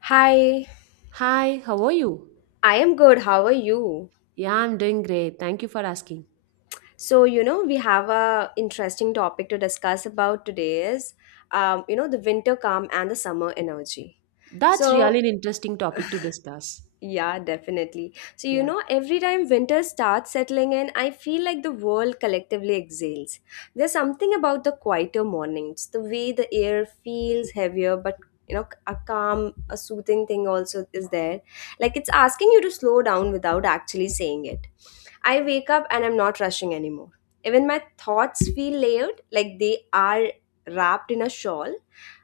Hi, Hi, how are you? I am good. How are you? Yeah, I'm doing great. Thank you for asking. So, you know, we have a interesting topic to discuss about today is, you know, the winter calm and the summer energy. That's So, really an interesting topic to discuss. yeah, definitely. So, you Yeah. know, every time winter starts settling in, I feel like the world collectively exhales. There's something about the quieter mornings, the way the air feels heavier, but you know, a calm, a soothing thing also is there. Like it's asking you to slow down without actually saying it. I wake up and I'm not rushing anymore. Even my thoughts feel layered, like they are wrapped in a shawl.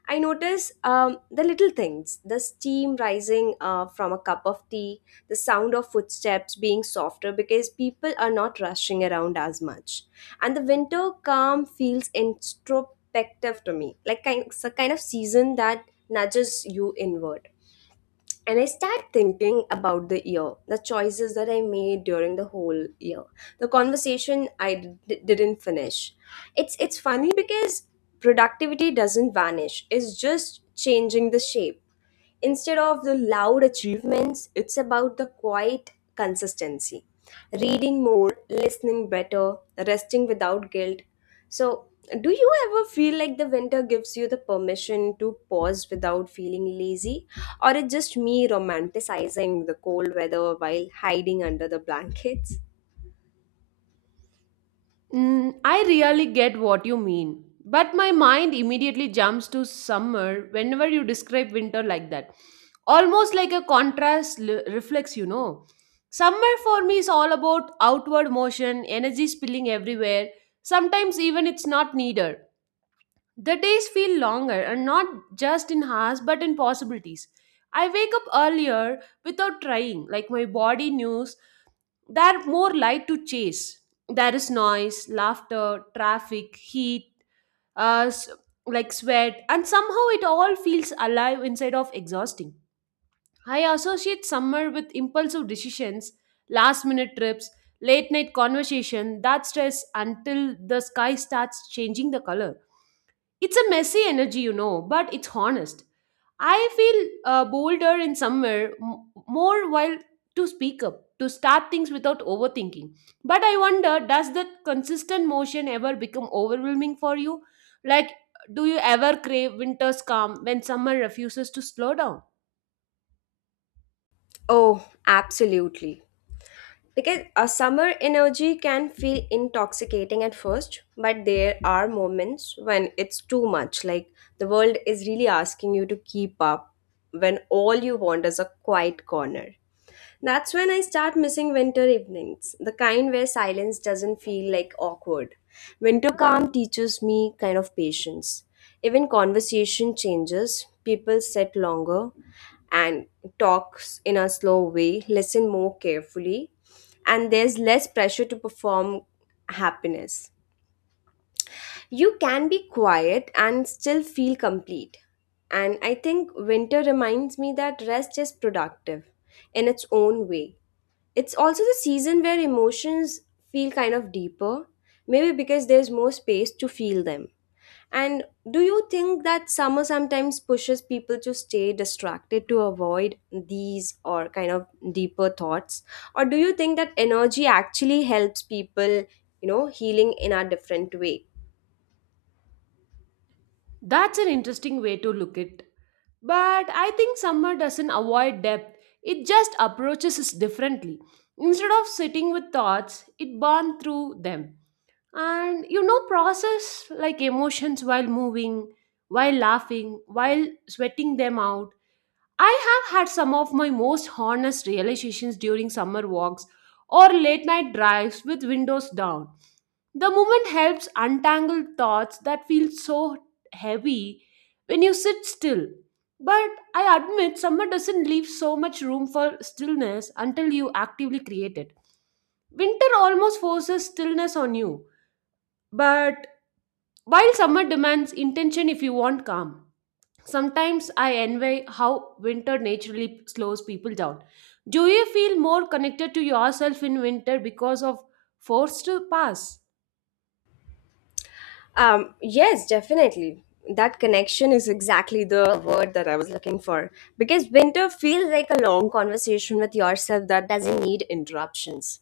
I notice the little things, the steam rising from a cup of tea, the sound of footsteps being softer because people are not rushing around as much. And the winter calm feels introspective to me, like kind, it's a kind of season that nudges you inward, and I start thinking about the year, the choices that I made during the whole year, the conversation didn't finish. It's funny because productivity doesn't vanish; it's just changing the shape. Instead of the loud achievements, it's about the quiet consistency, reading more, listening better, resting without guilt. So, do you ever feel like the winter gives you the permission to pause without feeling lazy? Or it's just me romanticizing the cold weather while hiding under the blankets? Mm, I really get what you mean, but my mind immediately jumps to summer whenever you describe winter like that. Almost like a contrast reflex, you know. Summer for me is all about outward motion, energy spilling everywhere. Sometimes even it's not needed. The days feel longer and not just in hours but in possibilities. I wake up earlier without trying, like my body knows there are more light to chase. There is noise, laughter, traffic, heat, uh, s- like sweat, and somehow it all feels alive inside of exhausting. I associate summer with impulsive decisions, last minute trips, late night conversation that stress until the sky starts changing the color. It's a messy energy, you know, but it's honest. I feel bolder in somewhere more while to speak up, to start things without overthinking. But I wonder, does that consistent motion ever become overwhelming for you? Like, do you ever crave winter's calm when summer refuses to slow down? Oh, absolutely. Because a summer energy can feel intoxicating at first, but there are moments when it's too much. Like the world is really asking you to keep up when all you want is a quiet corner. That's when I start missing winter evenings, the kind where silence doesn't feel like awkward. Winter calm teaches me kind of patience. Even conversation changes, people sit longer, and talks in a slow way, listen more carefully, and there's less pressure to perform happiness. You can be quiet and still feel complete. And I think winter reminds me that rest is productive in its own way. It's also the season where emotions feel kind of deeper, maybe because there's more space to feel them. And do you think that summer sometimes pushes people to stay distracted to avoid these or kind of deeper thoughts? Or do you think that energy actually helps people, you know, healing in a different way? That's an interesting way to look at, but I think summer doesn't avoid depth, it just approaches us differently. Instead of sitting with thoughts, it burns through them. And you know process like emotions while moving, while laughing, while sweating them out. I have had some of my most honest realizations during summer walks or late night drives with windows down. The movement helps untangle thoughts that feel so heavy when you sit still. But I admit summer doesn't leave so much room for stillness until you actively create it. Winter almost forces stillness on you, but while summer demands intention if you want calm, sometimes I envy how winter naturally slows people down. Do you feel more connected to yourself in winter because of forced to pass? Yes, definitely. That connection is exactly the word that I was looking for. Because winter feels like a long conversation with yourself that doesn't need interruptions.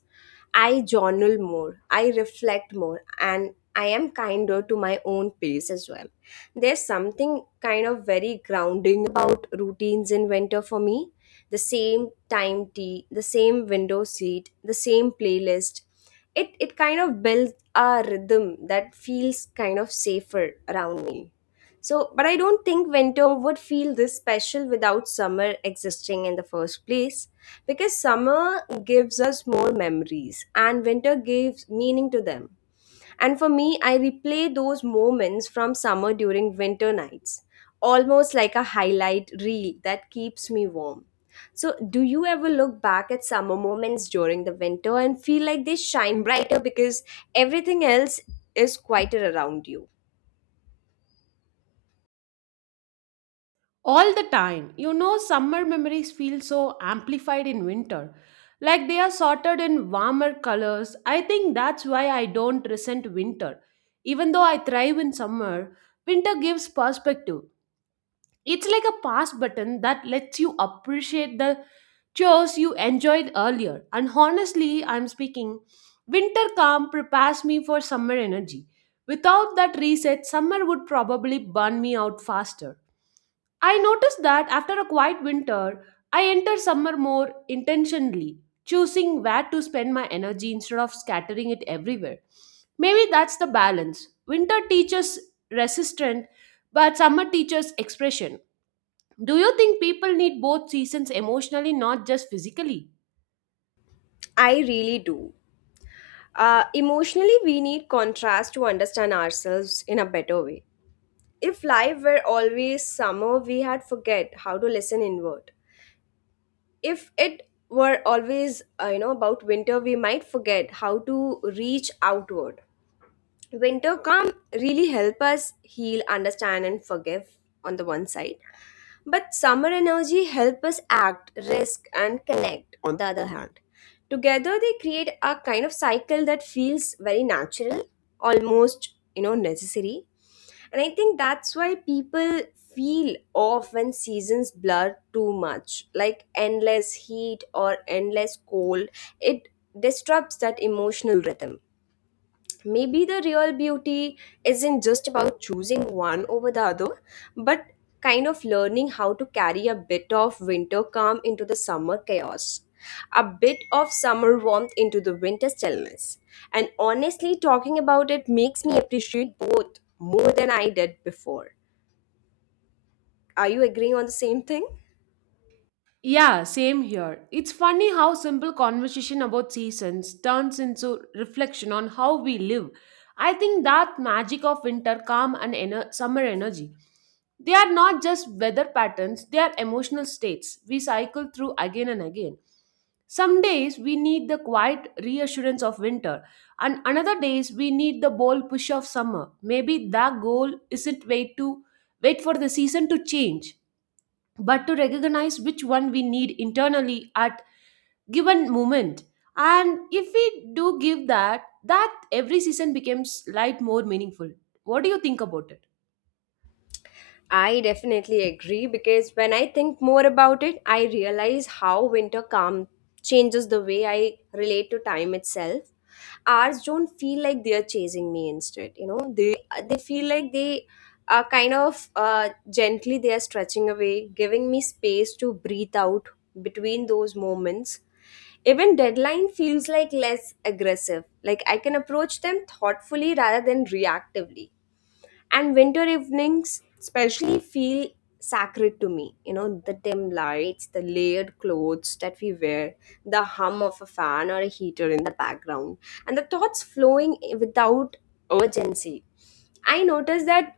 I journal more, I reflect more, and I am kinder to my own pace as well. There's something kind of very grounding about routines in winter for me. The same time tea, the same window seat, the same playlist. It kind of builds a rhythm that feels kind of safer around me. So, but I don't think winter would feel this special without summer existing in the first place, because summer gives us more memories and winter gives meaning to them. And for me, I replay those moments from summer during winter nights, almost like a highlight reel that keeps me warm. So, do you ever look back at summer moments during the winter and feel like they shine brighter because everything else is quieter around you? All the time. You know, summer memories feel so amplified in winter. Like they are sorted in warmer colors. I think that's why I don't resent winter. Even though I thrive in summer, winter gives perspective. It's like a pause button that lets you appreciate the chores you enjoyed earlier. And honestly, I'm speaking, winter calm prepares me for summer energy. Without that reset, summer would probably burn me out faster. I noticed that after a quiet winter, I enter summer more intentionally, choosing where to spend my energy instead of scattering it everywhere. Maybe that's the balance. Winter teaches resistance, but summer teaches expression. Do you think people need both seasons emotionally, not just physically? I really do. Emotionally, we need contrast to understand ourselves in a better way. If life were always summer, we had forget how to listen inward. If it were always, you know, about winter, we might forget how to reach outward. Winter calm really help us heal, understand, and forgive on the one side. But summer energy help us act, risk, and connect, on the other hand. Together they create a kind of cycle that feels very natural, almost you know necessary. And I think that's why people feel off when seasons blur too much. Like endless heat or endless cold, it disrupts that emotional rhythm. Maybe the real beauty isn't just about choosing one over the other, but kind of learning how to carry a bit of winter calm into the summer chaos, a bit of summer warmth into the winter stillness. And honestly, talking about it makes me appreciate both more than I did before. Are you agreeing on the same thing? Yeah, same here. It's funny how simple conversation about seasons turns into reflection on how we live. I think that magic of winter calm and summer energy. They are not just weather patterns, they are emotional states we cycle through again and again. Some days we need the quiet reassurance of winter, and another days we need the bold push of summer. Maybe the goal isn't wait to wait for the season to change, but to recognize which one we need internally at given moment. And if we do give that, that every season becomes light more meaningful. What do you think about it? I definitely agree because when I think more about it, I realize how winter calm changes the way I relate to time itself. Ours don't feel like they're chasing me instead, you know, they feel like they are kind of gently they are stretching away, giving me space to breathe out between those moments. Even deadline feels like less aggressive, like I can approach them thoughtfully rather than reactively, and winter evenings especially feel sacred to me, you know, the dim lights, the layered clothes that we wear, the hum of a fan or a heater in the background, and the thoughts flowing without urgency. I notice that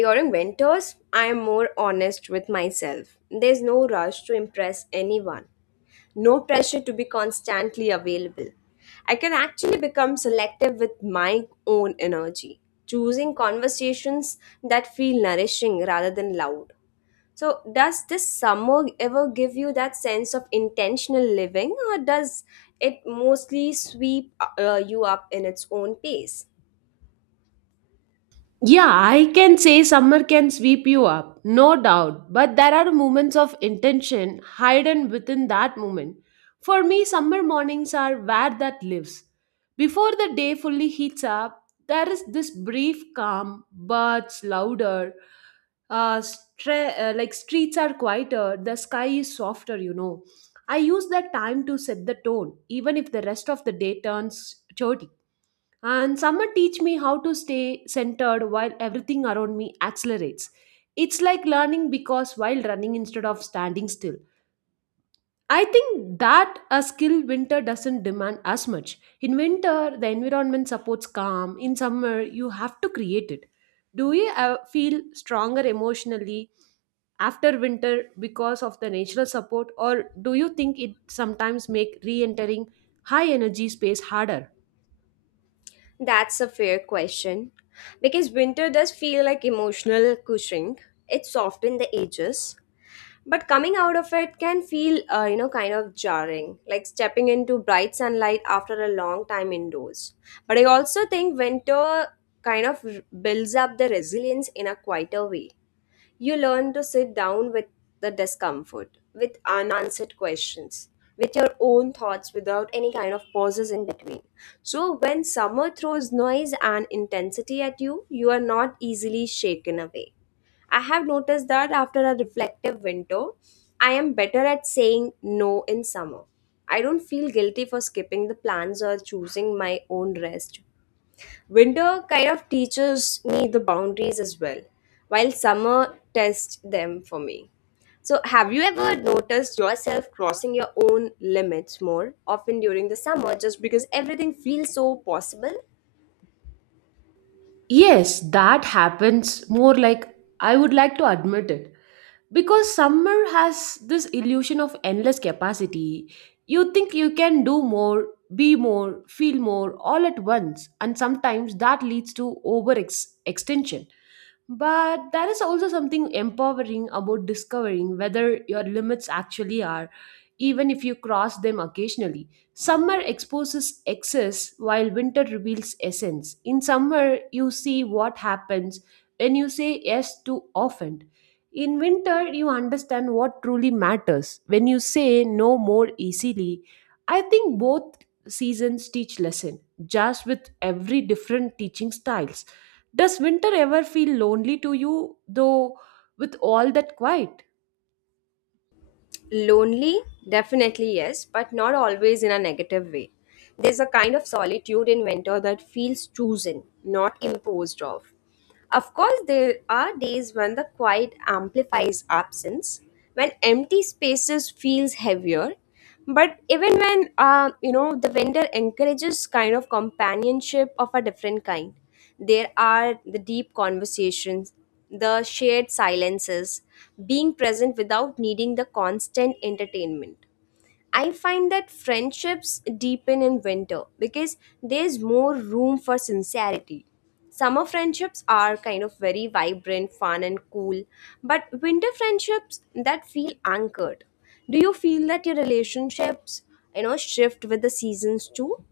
during winters I am more honest with myself. There's no rush to impress anyone, no pressure to be constantly available. I can actually become selective with my own energy, choosing conversations that feel nourishing rather than loud. So, does this summer ever give you that sense of intentional living, or does it mostly sweep you up in its own pace? Yeah, I can say summer can sweep you up, no doubt, but there are moments of intention hidden within that moment. For me, summer mornings are where that lives. Before the day fully heats up, there is this brief calm, birds louder, like streets are quieter, the sky is softer, you know. I use that time to set the tone, even if the rest of the day turns dirty. And summer teach me how to stay centered while everything around me accelerates. It's like learning because while running instead of standing still. I think that a skill winter doesn't demand as much. In winter, the environment supports calm. In summer, you have to create it. Do you feel stronger emotionally after winter because of the natural support, or do you think it sometimes make re-entering high energy space harder? That's a fair question because winter does feel like emotional cushioning. It softens the edges, but coming out of it can feel you know, kind of jarring, like stepping into bright sunlight after a long time indoors. But I also think winter kind of builds up the resilience in a quieter way. You learn to sit down with the discomfort, with unanswered questions, with your own thoughts without any kind of pauses in between. So, when summer throws noise and intensity at you, you are not easily shaken away. I have noticed that after a reflective winter, I am better at saying no in summer. I don't feel guilty for skipping the plans or choosing my own rest. Winter kind of teaches me the boundaries as well, while summer tests them for me. So, have you ever noticed yourself crossing your own limits more often during the summer just because everything feels so possible? Yes, that happens more like I would like to admit it. Because summer has this illusion of endless capacity. You think you can do more, be more, feel more all at once, and sometimes that leads to over extension. But there is also something empowering about discovering whether your limits actually are, even if you cross them occasionally. Summer exposes excess while winter reveals essence. In summer, you see what happens when you say yes too often. In winter, you understand what truly matters when you say no more easily. I think both seasons teach lesson, just with every different teaching styles. Does winter ever feel lonely to you, though, with all that quiet? Lonely? Definitely yes, but not always in a negative way. There's a kind of solitude in winter that feels chosen, not imposed of. Of course, there are days when the quiet amplifies absence, when empty spaces feels heavier, but even when you know, the vendor encourages kind of companionship of a different kind. There are the deep conversations, the shared silences, being present without needing the constant entertainment. I find that friendships deepen in winter because there's more room for sincerity. Summer friendships are kind of very vibrant, fun, and cool, but winter friendships that feel anchored. Do you feel that your relationships, you know, shift with the seasons too?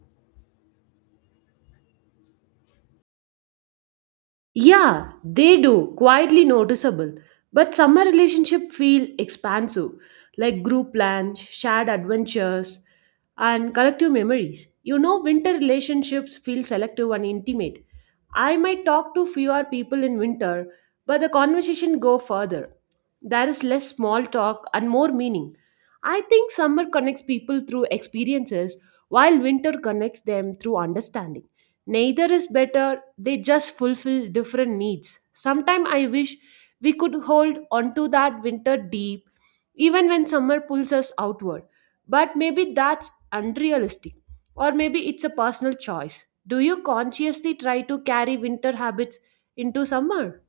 Yeah, they do, quietly noticeable. But summer relationship feel expansive, like group plans, shared adventures, and collective memories. You know, winter relationships feel selective and intimate. I might talk to fewer people in winter, but the conversation go further. There is less small talk and more meaning. I think summer connects people through experiences, while winter connects them through understanding. Neither is better, they just fulfill different needs. Sometimes I wish we could hold onto that winter deep, even when summer pulls us outward. But maybe that's unrealistic, or maybe it's a personal choice. Do you consciously try to carry winter habits into summer?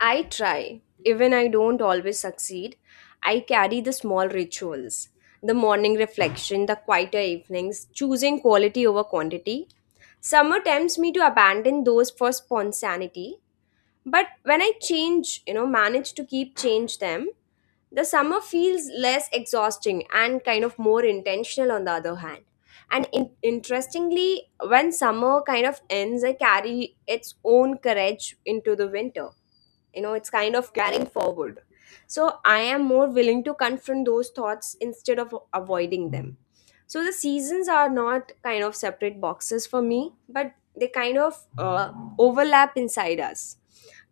I try. Even I don't always succeed, I carry the small rituals, the morning reflection, the quieter evenings, choosing quality over quantity. Summer tempts me to abandon those for spontaneity, but when I change, you know, manage to keep change them, the summer feels less exhausting and kind of more intentional on the other hand. And interestingly, when summer kind of ends, I carry its own courage into the winter. You know, it's kind of carrying forward. So I am more willing to confront those thoughts instead of avoiding them. So the seasons are not kind of separate boxes for me, but they kind of overlap inside us.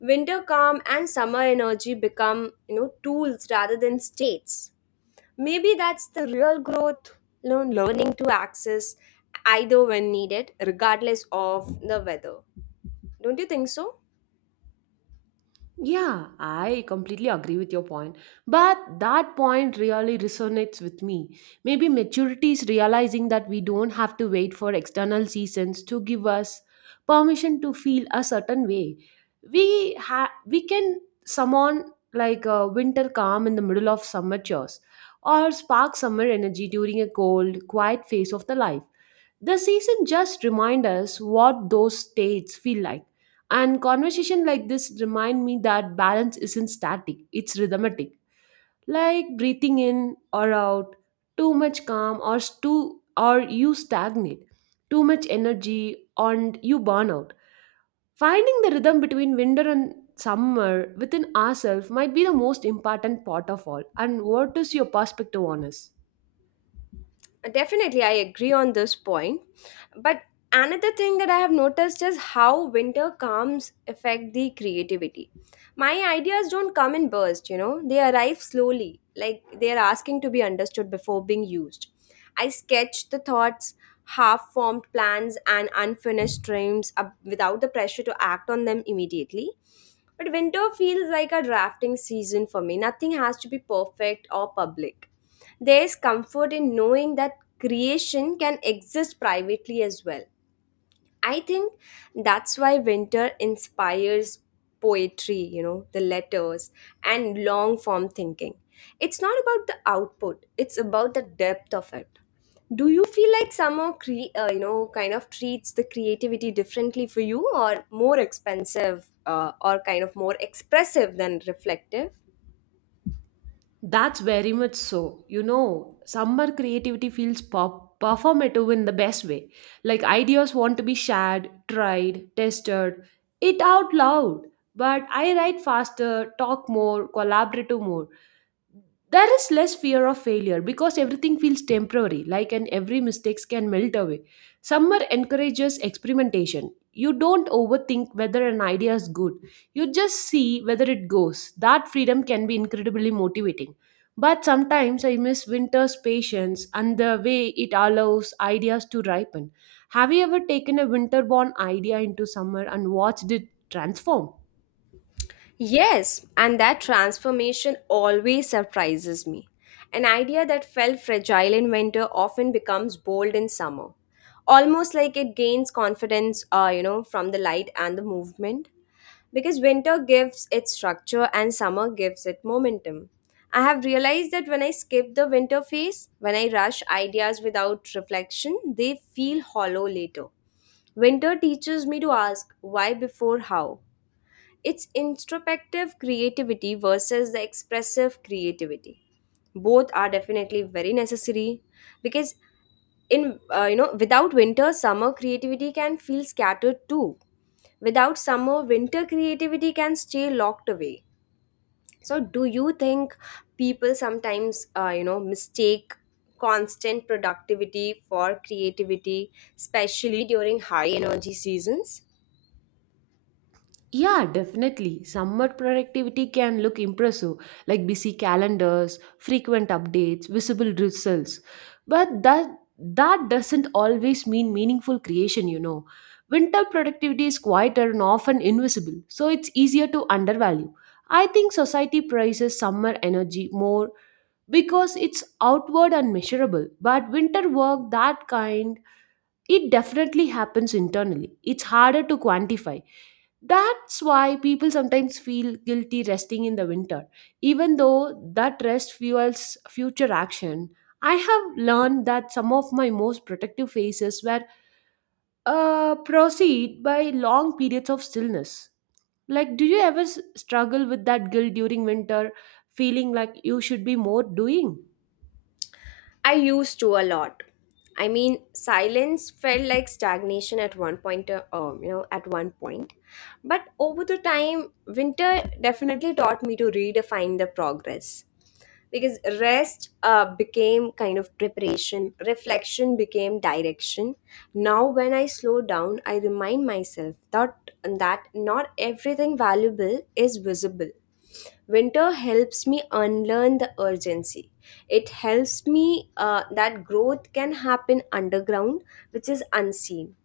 Winter calm and summer energy become, you know, tools rather than states. Maybe that's the real growth, you know, learning to access either when needed, regardless of the weather. Don't you think so? Yeah, I completely agree with your point. But that point really resonates with me. Maybe maturity is realizing that we don't have to wait for external seasons to give us permission to feel a certain way. We can summon like a winter calm in the middle of summer chores or spark summer energy during a cold, quiet phase of the life. The season just remind us what those states feel like. And conversation like this remind me that balance isn't static, it's rhythmic. Like breathing in or out, too much calm or too or you stagnate, too much energy and you burn out. Finding the rhythm between winter and summer within ourselves might be the most important part of all. And what is your perspective on us? Definitely, I agree on this point. But another thing that I have noticed is how winter calms affect the creativity. My ideas don't come in bursts, you know, they arrive slowly, like they are asking to be understood before being used. I sketch the thoughts, half formed plans, and unfinished dreams up without the pressure to act on them immediately. But winter feels like a drafting season for me. Nothing has to be perfect or public. There is comfort in knowing that creation can exist privately as well. I think that's why winter inspires poetry, you know, the letters and long form thinking. It's not about the output, it's about the depth of it. Do you feel like summer, you know, kind of treats the creativity differently for you, or more expensive or kind of more expressive than reflective? That's very much so. You know, summer creativity feels performative in the best way. Like ideas want to be shared, tried, tested, it out loud. But I write faster, talk more, collaborative more. There is less fear of failure because everything feels temporary like and every mistakes can melt away. Summer encourages experimentation, you don't overthink whether an idea is good, you just see whether it goes. That freedom can be incredibly motivating, but sometimes I miss winter's patience and the way it allows ideas to ripen. Have you ever taken a winter born idea into summer and watched it transform? Yes, and that transformation always surprises me. An idea that felt fragile in winter often becomes bold in summer, almost like it gains confidence, you know, from the light and the movement. Because winter gives it structure and summer gives it momentum. I have realized that when I skip the winter phase, when I rush ideas without reflection, they feel hollow later. Winter teaches me to ask why before how. It's introspective creativity versus the expressive creativity. Both are definitely very necessary, because in you know without winter, summer creativity can feel scattered too. Without summer, winter creativity can stay locked away. So do you think people sometimes mistake constant productivity for creativity, especially during high energy seasons? Yeah, definitely. Summer productivity can look impressive, like busy calendars, frequent updates, visible results. But that doesn't always mean meaningful creation, you know. Winter productivity is quieter and often invisible, so it's easier to undervalue. I think society prizes summer energy more because it's outward and measurable, but winter work that kind, it definitely happens internally. It's harder to quantify. That's why people sometimes feel guilty resting in the winter, even though that rest fuels future action. I have learned that some of my most protective phases were proceed by long periods of stillness. Like, do you ever struggle with that guilt during winter, feeling like you should be more doing? I used to a lot. I mean, silence felt like stagnation at one point, at one point. But over the time, winter definitely taught me to redefine the progress, because rest became kind of preparation, reflection became direction. Now, when I slow down, I remind myself that not everything valuable is visible. Winter helps me unlearn the urgency. It helps me that growth can happen underground, which is unseen.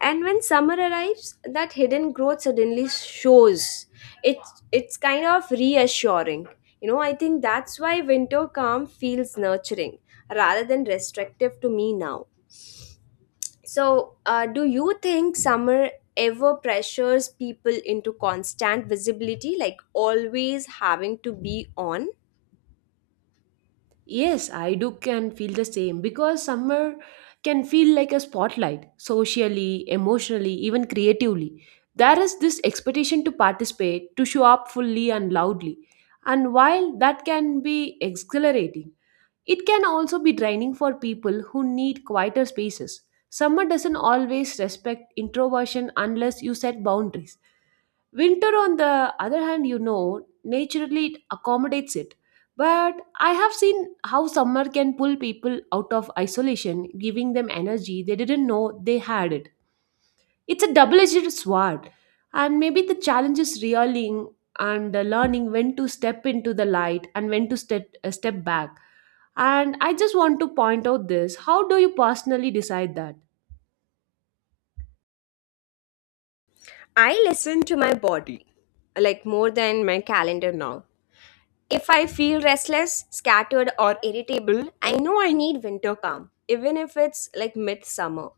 And when summer arrives, that hidden growth suddenly shows. It it's kind of reassuring. You know, I think that's why winter calm feels nurturing rather than restrictive to me now. So, do you think summer ever pressures people into constant visibility, like always having to be on? Yes, I do can feel the same because summer can feel like a spotlight socially, emotionally, even creatively. There is this expectation to participate, to show up fully and loudly. And while that can be exhilarating, it can also be draining for people who need quieter spaces. Summer doesn't always respect introversion unless you set boundaries. Winter, on the other hand, you know, naturally it accommodates it. But I have seen how summer can pull people out of isolation, giving them energy they didn't know they had it. It's a double edged sword. And maybe the challenge is realizing and learning when to step into the light and when to step back. And I just want to point out this. How do you personally decide that? I listen to my body, like more than my calendar now. If I feel restless, scattered, or irritable, I know I need winter calm, even if it's like midsummer.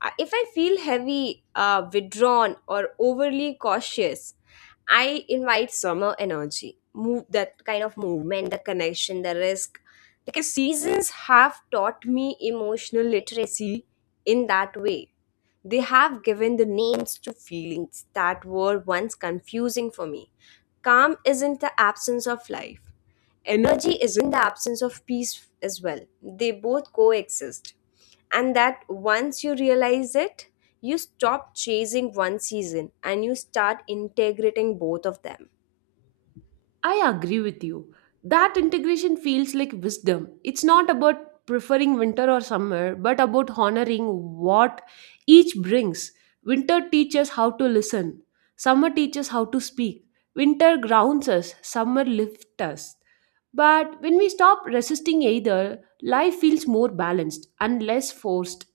If I feel heavy, withdrawn, or overly cautious, I invite summer energy, move that kind of movement, the connection, the risk. Because seasons have taught me emotional literacy in that way. They have given the names to feelings that were once confusing for me. Calm isn't the absence of life, energy isn't the absence of peace as well. They both coexist. And that once you realize it, you stop chasing one season and you start integrating both of them. I agree with you. That integration feels like wisdom. It's not about preferring winter or summer, but about honoring what each brings. Winter teaches how to listen, summer teaches how to speak. Winter grounds us, summer lifts us. But when we stop resisting either, life feels more balanced and less forced.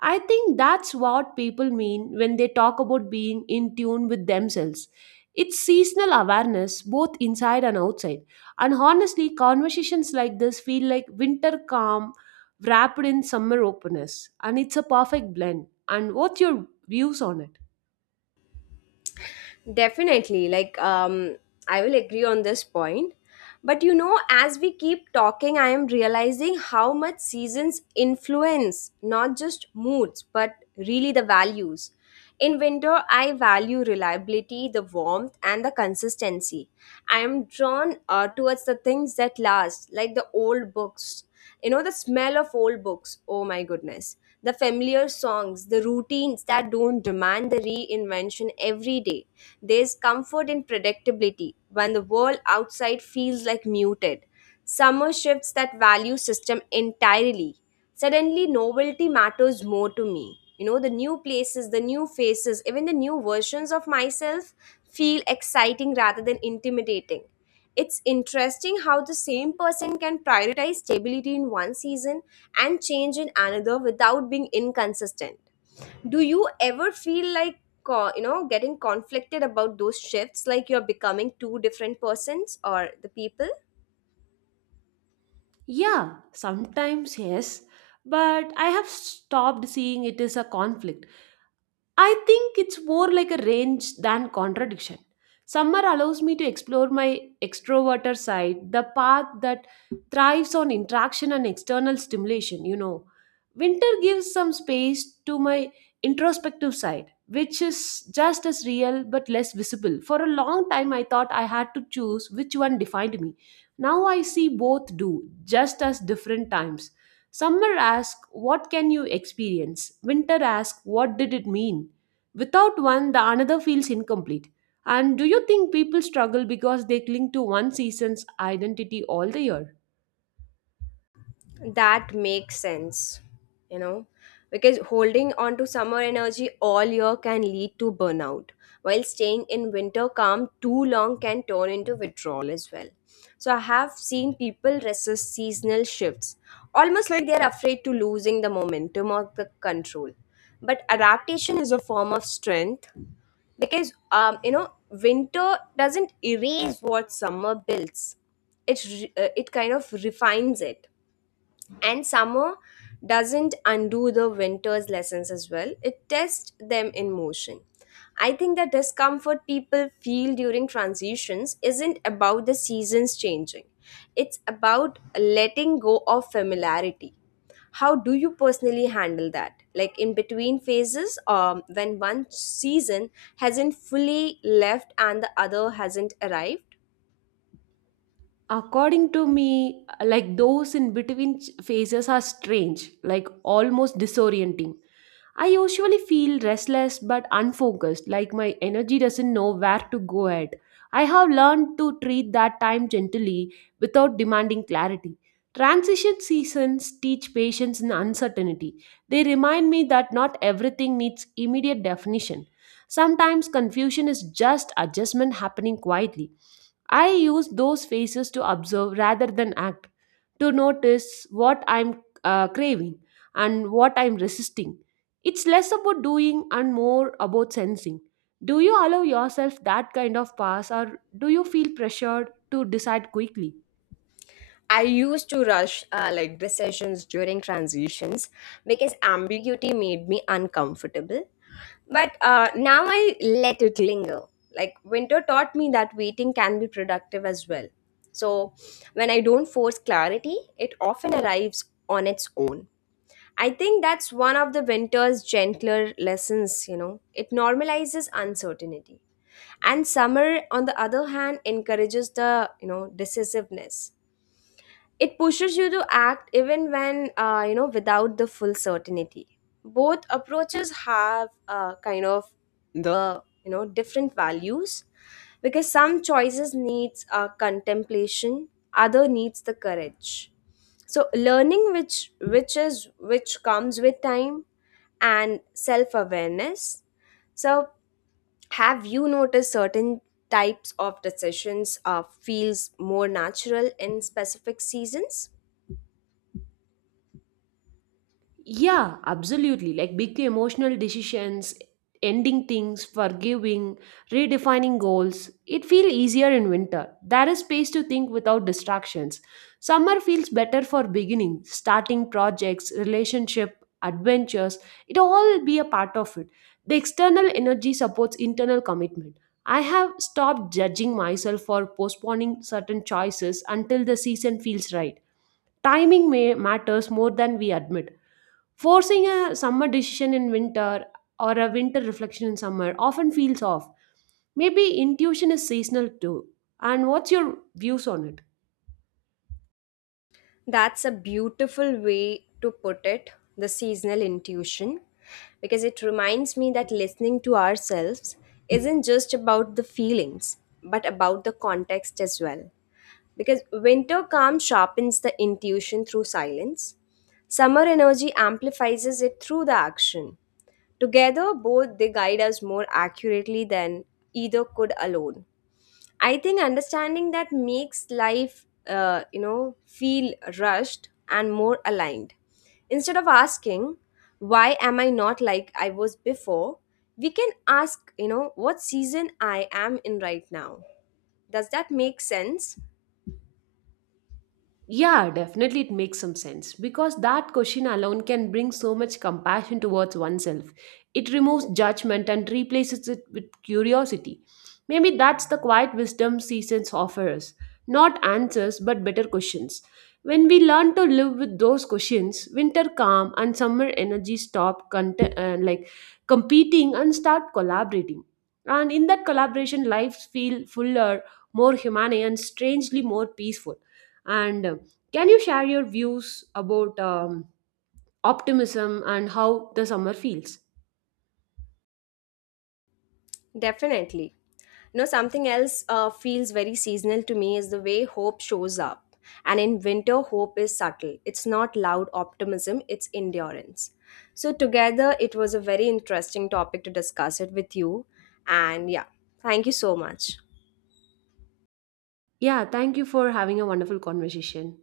I think that's what people mean when they talk about being in tune with themselves. It's seasonal awareness, both inside and outside. And honestly, conversations like this feel like winter calm wrapped in summer openness. And it's a perfect blend. And what's your views on it? Definitely. I will agree on this point. But you know, as we keep talking, I am realizing how much seasons influence not just moods, but really the values. In winter, I value reliability, the warmth, and the consistency. I am drawn towards the things that last, like the old books. You know, the smell of old books, oh my goodness. The familiar songs, the routines that don't demand the reinvention every day. There's comfort in predictability when the world outside feels like muted. Summer shifts that value system entirely. Suddenly, novelty matters more to me. You know, the new places, the new faces, even the new versions of myself feel exciting rather than intimidating. It's interesting how the same person can prioritize stability in one season and change in another without being inconsistent. Do you ever feel like getting conflicted about those shifts, like you're becoming two different persons or the people? Yeah, sometimes yes, but I have stopped seeing it as a conflict. I think it's more like a range than contradiction. Summer allows me to explore my extroverted side, the path that thrives on interaction and external stimulation, you know. Winter gives some space to my introspective side, which is just as real but less visible. For a long time, I thought I had to choose which one defined me. Now I see both do, just as different times. Summer asks, "What can you experience?" Winter asks, "What did it mean?" Without one, the another feels incomplete. And do you think people struggle because they cling to one season's identity all the year? That makes sense, you know, because holding on to summer energy all year can lead to burnout, while staying in winter calm too long can turn into withdrawal as well. So I have seen people resist seasonal shifts, almost like they're afraid to losing the momentum or the control. But adaptation is a form of strength, because winter doesn't erase what summer builds. It kind of refines it. And summer doesn't undo the winter's lessons as well, it tests them in motion. I think the discomfort people feel during transitions isn't about the seasons changing, it's about letting go of familiarity. How do you personally handle that? Like in between phases, when one season hasn't fully left and the other hasn't arrived? According to me, like those in between phases are strange, like almost disorienting. I usually feel restless but unfocused, like my energy doesn't know where to go at. I have learned to treat that time gently without demanding clarity. Transition seasons teach patience and uncertainty. They remind me that not everything needs immediate definition. Sometimes confusion is just adjustment happening quietly. I use those phases to observe rather than act, to notice what I'm craving and what I'm resisting. It's less about doing and more about sensing. Do you allow yourself that kind of pass or do you feel pressured to decide quickly? I used to rush like decisions during transitions because ambiguity made me uncomfortable. But now I let it linger. Like winter taught me that waiting can be productive as well. So when I don't force clarity, it often arrives on its own. I think that's one of the winter's gentler lessons, you know. It normalizes uncertainty. And summer, on the other hand, encourages the, decisiveness. It pushes you to act even when without the full certainty. Both approaches have kind of the different values, because some choices needs contemplation, other needs the courage. So learning which is which comes with time and self awareness. So have you noticed certain types of decisions feels more natural in specific seasons? Yeah, absolutely. Like big emotional decisions, ending things, forgiving, redefining goals. It feels easier in winter. There is space to think without distractions. Summer feels better for beginning, starting projects, relationship, adventures. It all be a part of it. The external energy supports internal commitment. I have stopped judging myself for postponing certain choices until the season feels right. Timing may matters more than we admit. Forcing a summer decision in winter or a winter reflection in summer often feels off. Maybe intuition is seasonal too. And what's your views on it? That's a beautiful way to put it, the seasonal intuition, because it reminds me that listening to ourselves isn't just about the feelings, but about the context as well. Because winter calm sharpens the intuition through silence, summer energy amplifies it through the action. Together, both they guide us more accurately than either could alone. I think understanding that makes life, feel rushed and more aligned. Instead of asking, why am I not like I was before, we can ask, you know, what season I am in right now. Does that make sense? Yeah, definitely it makes some sense because that question alone can bring so much compassion towards oneself. It removes judgment and replaces it with curiosity. Maybe that's the quiet wisdom seasons offers not answers but better questions. When we learn to live with those questions, winter calm and summer energy stop like competing and start collaborating. And in that collaboration, lives feel fuller, more humane, and strangely more peaceful. And can you share your views about optimism and how the summer feels? Definitely. You know, something else feels very seasonal to me is the way hope shows up. And in winter, hope is subtle. It's not loud optimism, it's endurance. So, together, it was a very interesting topic to discuss it with you. And yeah, thank you so much. Yeah, thank you for having a wonderful conversation.